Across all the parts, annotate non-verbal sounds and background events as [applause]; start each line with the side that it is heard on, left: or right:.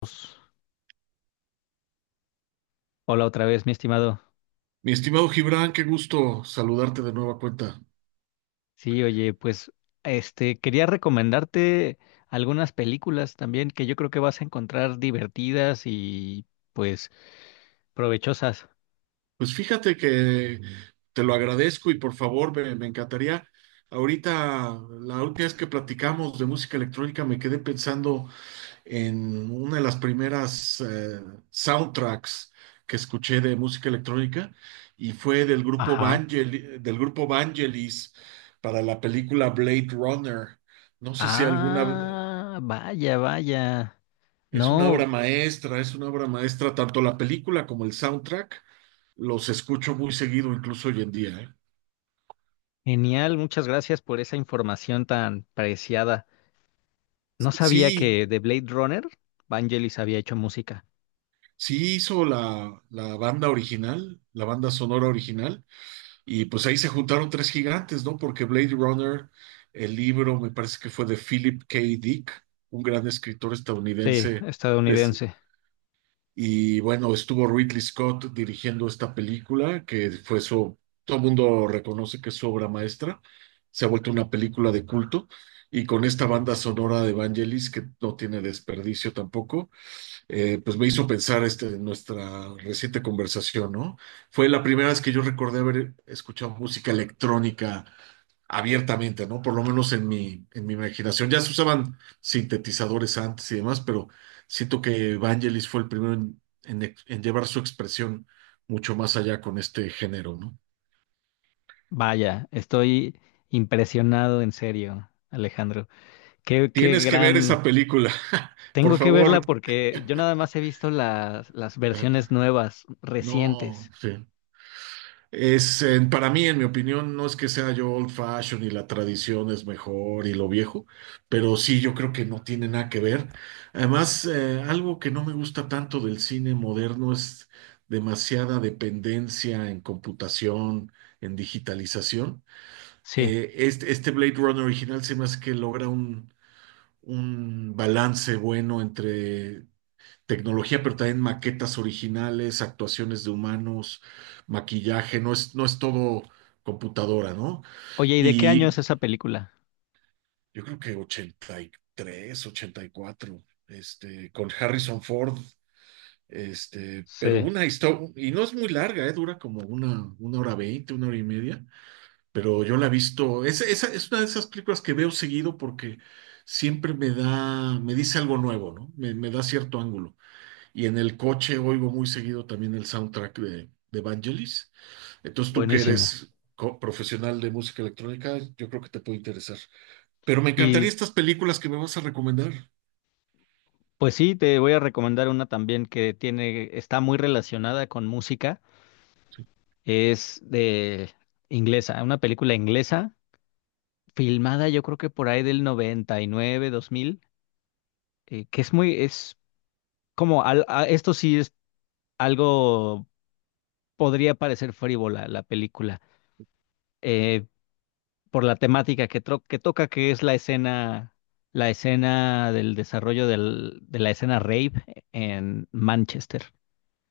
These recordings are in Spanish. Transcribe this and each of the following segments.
left: Pues, Hola otra vez, mi estimado.
right: Mi estimado Gibran, qué gusto saludarte de nueva cuenta.
left: Sí, oye, pues quería recomendarte algunas películas también que yo creo que vas a encontrar divertidas y pues provechosas.
right: Pues fíjate que te lo agradezco y por favor me encantaría. Ahorita, la última vez que platicamos de música electrónica, me quedé pensando en una de las primeras soundtracks que escuché de música electrónica y fue del
left: Ajá.
right: Del grupo Vangelis para la película Blade Runner. No sé si alguna.
left: Ah, vaya, vaya.
right: Es una obra
left: No,
right: maestra, es una obra maestra, tanto la película como el soundtrack, los escucho muy seguido, incluso hoy en día, ¿eh?
left: genial, muchas gracias por esa información tan preciada. No sabía
right: Sí,
left: que de Blade Runner, Vangelis había hecho música.
right: sí hizo la banda original, la banda sonora original, y pues ahí se juntaron tres gigantes, ¿no? Porque Blade Runner, el libro, me parece que fue de Philip K. Dick, un gran escritor
left: Sí,
right: estadounidense de,
left: estadounidense.
right: Y bueno, estuvo Ridley Scott dirigiendo esta película, que fue su, todo el mundo reconoce que es su obra maestra, se ha vuelto una película de culto, y con esta banda sonora de Vangelis, que no tiene desperdicio tampoco. Pues me hizo pensar este, en nuestra reciente conversación, ¿no? Fue la primera vez que yo recordé haber escuchado música electrónica abiertamente, ¿no? Por lo menos en mi, imaginación. Ya se usaban sintetizadores antes y demás, pero siento que Vangelis fue el primero en llevar su expresión mucho más allá con este género, ¿no?
left: Vaya, estoy impresionado en serio, Alejandro. Qué, qué
right: Tienes que ver
left: gran.
right: esa película, [laughs] por
left: Tengo que
right: favor.
left: verla porque yo nada más he visto las versiones
right: Ah.
left: nuevas,
right: No,
left: recientes.
right: sí. Es, para mí, en mi opinión, no es que sea yo old fashion y la tradición es mejor y lo viejo, pero sí, yo creo que no tiene nada que ver. Además, algo que no me gusta tanto del cine moderno es demasiada dependencia en computación, en digitalización.
left: Sí.
right: Este, este Blade Runner original se me hace que logra un, balance bueno entre tecnología, pero también maquetas originales, actuaciones de humanos, maquillaje, no es todo computadora, ¿no?
left: Oye, ¿y de qué año
right: Y
left: es esa película?
right: yo creo que 83, 84, este, con Harrison Ford, este, pero
left: Sí,
right: una historia, y no es muy larga, ¿eh? Dura como una, hora veinte, una hora y media, pero yo la he visto, es una de esas películas que veo seguido porque siempre me da, me dice algo nuevo, ¿no? Me da cierto ángulo. Y en el coche oigo muy seguido también el soundtrack de Vangelis. Entonces tú que
left: buenísimo.
right: eres profesional de música electrónica, yo creo que te puede interesar. Pero me encantaría
left: Y
right: estas películas que me vas a recomendar.
left: pues sí, te voy a recomendar una también que tiene, está muy relacionada con música. Es de inglesa, una película inglesa, filmada yo creo que por ahí del 99, 2000, que es muy, es como, esto sí es algo, podría parecer frívola la película eh, por la temática que, que toca, que es la escena del desarrollo de la escena rave en Manchester.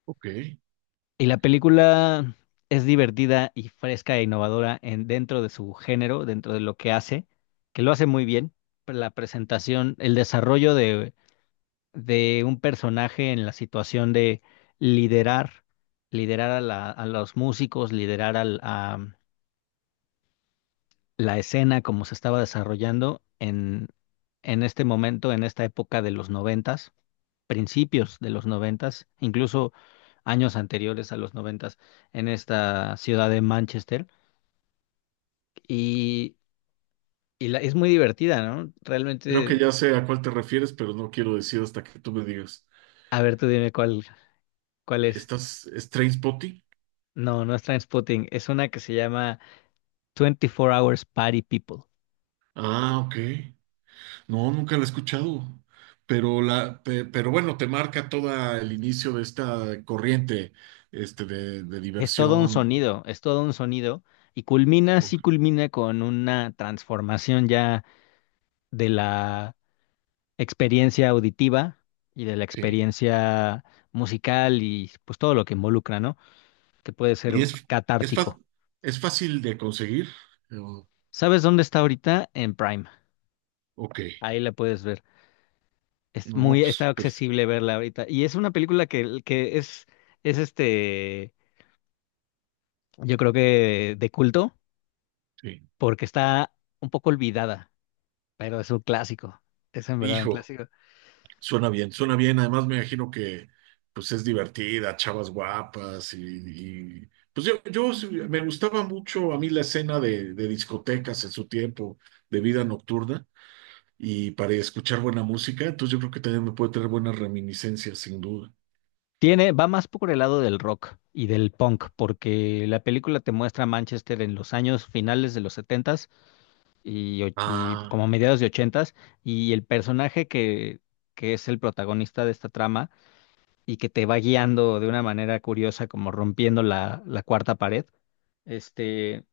right: Ok.
left: Y la película es divertida y fresca e innovadora en, dentro de su género, dentro de lo que hace, que lo hace muy bien. Pero la presentación, el desarrollo de un personaje en la situación de liderar, liderar a, a los músicos, liderar al, a, la escena como se estaba desarrollando en este momento, en esta época de los noventas, principios de los noventas, incluso años anteriores a los noventas, en esta ciudad de Manchester. Y, es muy divertida, ¿no?
right: Creo que
left: Realmente,
right: ya sé a cuál te refieres, pero no quiero decir hasta que tú me digas.
left: a ver, tú dime cuál, cuál es.
right: ¿Estás es Trainspotting?
left: No, no es Trainspotting, es una que se llama 24 Hours Party People.
right: Ah, ok. No, nunca la he escuchado. Pero la, pero bueno, te marca todo el inicio de esta corriente, este, de,
left: Es todo un
right: diversión.
left: sonido, es todo un sonido. Y culmina, sí
right: Ok.
left: culmina con una transformación ya de la experiencia auditiva y de la
right: Sí.
left: experiencia musical y pues todo lo que involucra, ¿no? Que puede ser
right: ¿Y es, es, fa-
left: catártico.
right: es fácil de conseguir? Yo,
left: ¿Sabes dónde está ahorita? En Prime.
right: ok,
left: Ahí la puedes ver. Es
right: no,
left: muy, está
right: pues perfecto.
left: accesible verla ahorita. Y es una película que es yo creo que de culto, porque está un poco olvidada, pero es un clásico. Es en verdad un
right: Hijo,
left: clásico.
right: suena bien, suena bien. Además me imagino que pues es divertida, chavas guapas y, pues yo, me gustaba mucho a mí la escena de discotecas en su tiempo, de vida nocturna y para escuchar buena música, entonces yo creo que también me puede tener buenas reminiscencias, sin duda.
left: Tiene, va más por el lado del rock y del punk, porque la película te muestra Manchester en los años finales de los setentas y, y
right: Ah,
left: como mediados de ochentas y el personaje que es el protagonista de esta trama y que te va guiando de una manera curiosa, como rompiendo la cuarta pared. Este,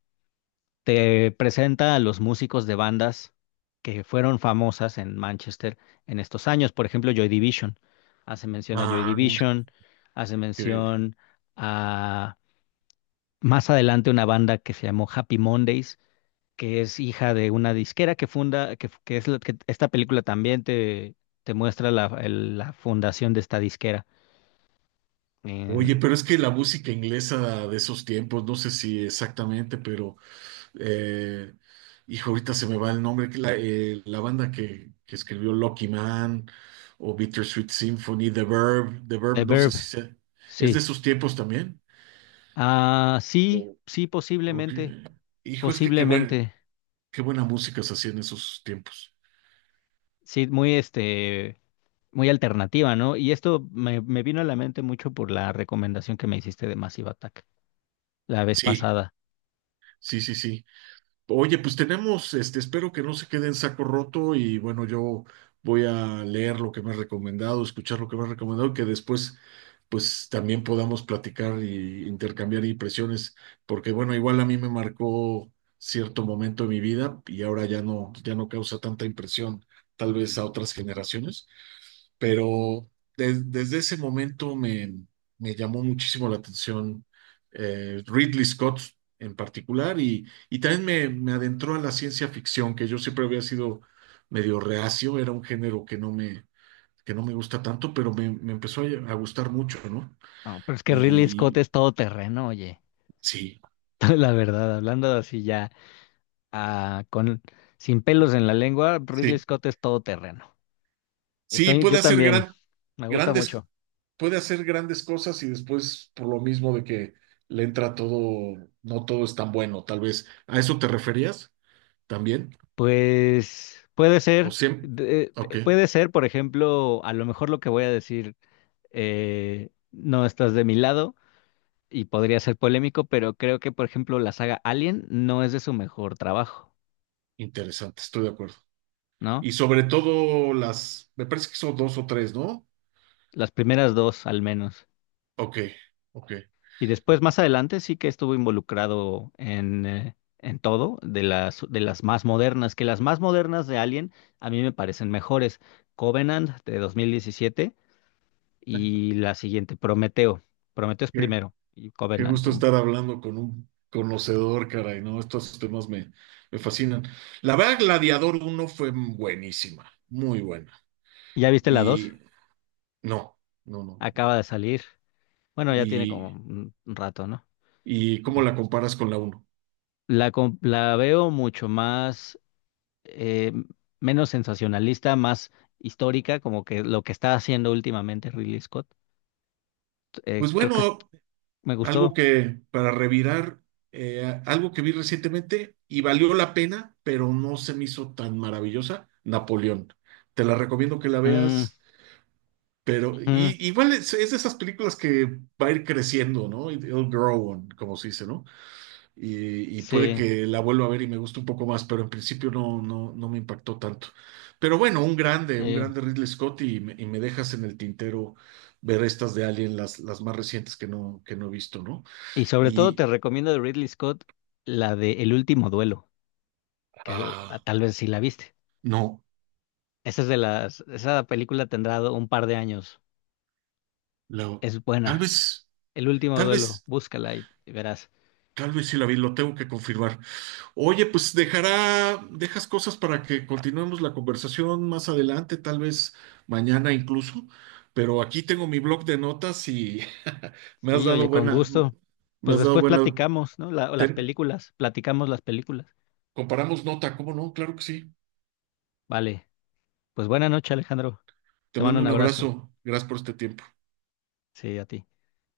left: te presenta a los músicos de bandas que fueron famosas en Manchester en estos años. Por ejemplo, Joy Division. Hace mención a Joy
right: ah,
left: Division, hace
right: qué
left: mención a más adelante una banda que se llamó Happy Mondays, que es hija de una disquera que funda, que es que esta película también te muestra la, la fundación de esta disquera.
right: Oye,
left: En
right: pero es que la música inglesa de esos tiempos, no sé si exactamente, pero eh, hijo, ahorita se me va el nombre, que la banda que escribió Lucky Man o Bittersweet Symphony, The Verb,
left: The
right: no sé
left: Verb,
right: si se, es de
left: sí.
right: esos tiempos también.
left: Ah, sí,
right: O-
left: sí,
right: o
left: posiblemente,
right: qué- Hijo, es que qué buen-
left: posiblemente.
right: qué buena música se hacía en esos tiempos.
left: Sí, muy muy alternativa, ¿no? Y esto me, me vino a la mente mucho por la recomendación que me hiciste de Massive Attack la vez
right: Sí,
left: pasada.
right: sí, sí, sí. Oye, pues tenemos, este, espero que no se quede en saco roto y bueno, yo voy a leer lo que me has recomendado, escuchar lo que me has recomendado, que después pues también podamos platicar y intercambiar impresiones, porque bueno, igual a mí me marcó cierto momento de mi vida y ahora ya no causa tanta impresión, tal vez a otras generaciones pero desde ese momento me, me, llamó muchísimo la atención Ridley Scott en particular y, y también me adentró a la ciencia ficción, que yo siempre había sido medio reacio, era un género que que no me gusta tanto, pero me, empezó a gustar mucho, ¿no?
left: No, pero es que
right: Y,
left: Ridley Scott
right: y
left: es todo terreno, oye.
right: sí.
left: [laughs] La verdad, hablando así ya, ah, con, sin pelos en la lengua, Ridley
right: Sí.
left: Scott es todo terreno.
right: Sí,
left: Soy, yo
right: puede hacer
left: también, me gusta
right: grandes,
left: mucho.
right: puede hacer grandes cosas y después por lo mismo de que le entra todo, no todo es tan bueno, tal vez. ¿A eso te referías también?
left: Pues puede
right: ¿O
left: ser,
right: siempre? Ok,
left: puede ser, por ejemplo, a lo mejor lo que voy a decir, no estás de mi lado y podría ser polémico, pero creo que, por ejemplo, la saga Alien no es de su mejor trabajo,
right: interesante, estoy de acuerdo.
left: ¿no?
right: Y sobre todo las, me parece que son dos o tres, ¿no?
left: Las primeras dos, al menos.
right: Ok, ok.
left: Y después, más adelante, sí que estuvo involucrado en todo, de las más modernas, que las más modernas de Alien a mí me parecen mejores. Covenant de 2017 y la siguiente, Prometeo. Prometeo es
right: Qué,
left: primero y
right: qué
left: Covenant.
right: gusto estar hablando con un conocedor, caray, ¿no? Estos temas me, fascinan. La verdad, Gladiador uno fue buenísima, muy buena.
left: ¿Ya viste la dos?
right: Y No, no, no.
left: Acaba de salir. Bueno, ya tiene como
right: ¿Y,
left: un rato, ¿no?
right: y cómo la comparas con la uno?
left: La, la veo mucho más, eh, menos sensacionalista, más histórica, como que lo que está haciendo últimamente Ridley Scott. Eh,
right: Pues
left: creo que es-
right: bueno,
left: me
right: algo
left: gustó.
right: que para revirar, algo que vi recientemente y valió la pena, pero no se me hizo tan maravillosa, Napoleón. Te la recomiendo que la
left: Mm,
right: veas, pero
left: ujú,
right: igual es, de esas películas que va a ir creciendo, ¿no? It'll grow on, como se dice, ¿no? Y puede
left: sí.
right: que la vuelva a ver y me guste un poco más, pero en principio no, no me impactó tanto. Pero bueno, un grande, un
left: eh,
right: grande Ridley Scott y me dejas en el tintero ver estas de Alien, las más recientes que no he visto, ¿no?
left: Y sobre todo
right: Y
left: te recomiendo de Ridley Scott la de El último duelo, que
right: ah,
left: tal vez sí la viste.
right: no,
left: Esa es de las, esa película tendrá un par de años.
right: la-
left: Es
right: tal
left: buena.
right: vez,
left: El último
right: tal
left: duelo,
right: vez,
left: búscala y verás.
right: tal vez sí la vi, lo tengo que confirmar. Oye, pues dejas cosas para que continuemos la conversación más adelante, tal vez mañana incluso, pero aquí tengo mi blog de notas y [laughs] me has
left: Sí,
right: dado
left: oye, con
right: buena,
left: gusto.
right: me
left: Pues
right: has dado
left: después
right: buena,
left: platicamos, ¿no? O las
right: ten-
left: películas, platicamos las películas.
right: comparamos nota, ¿cómo no? Claro que sí.
left: Vale, pues buena noche, Alejandro.
right: Te
left: Te mando
right: mando
left: un
right: un
left: abrazo.
right: abrazo, gracias por este tiempo.
left: Sí, a ti.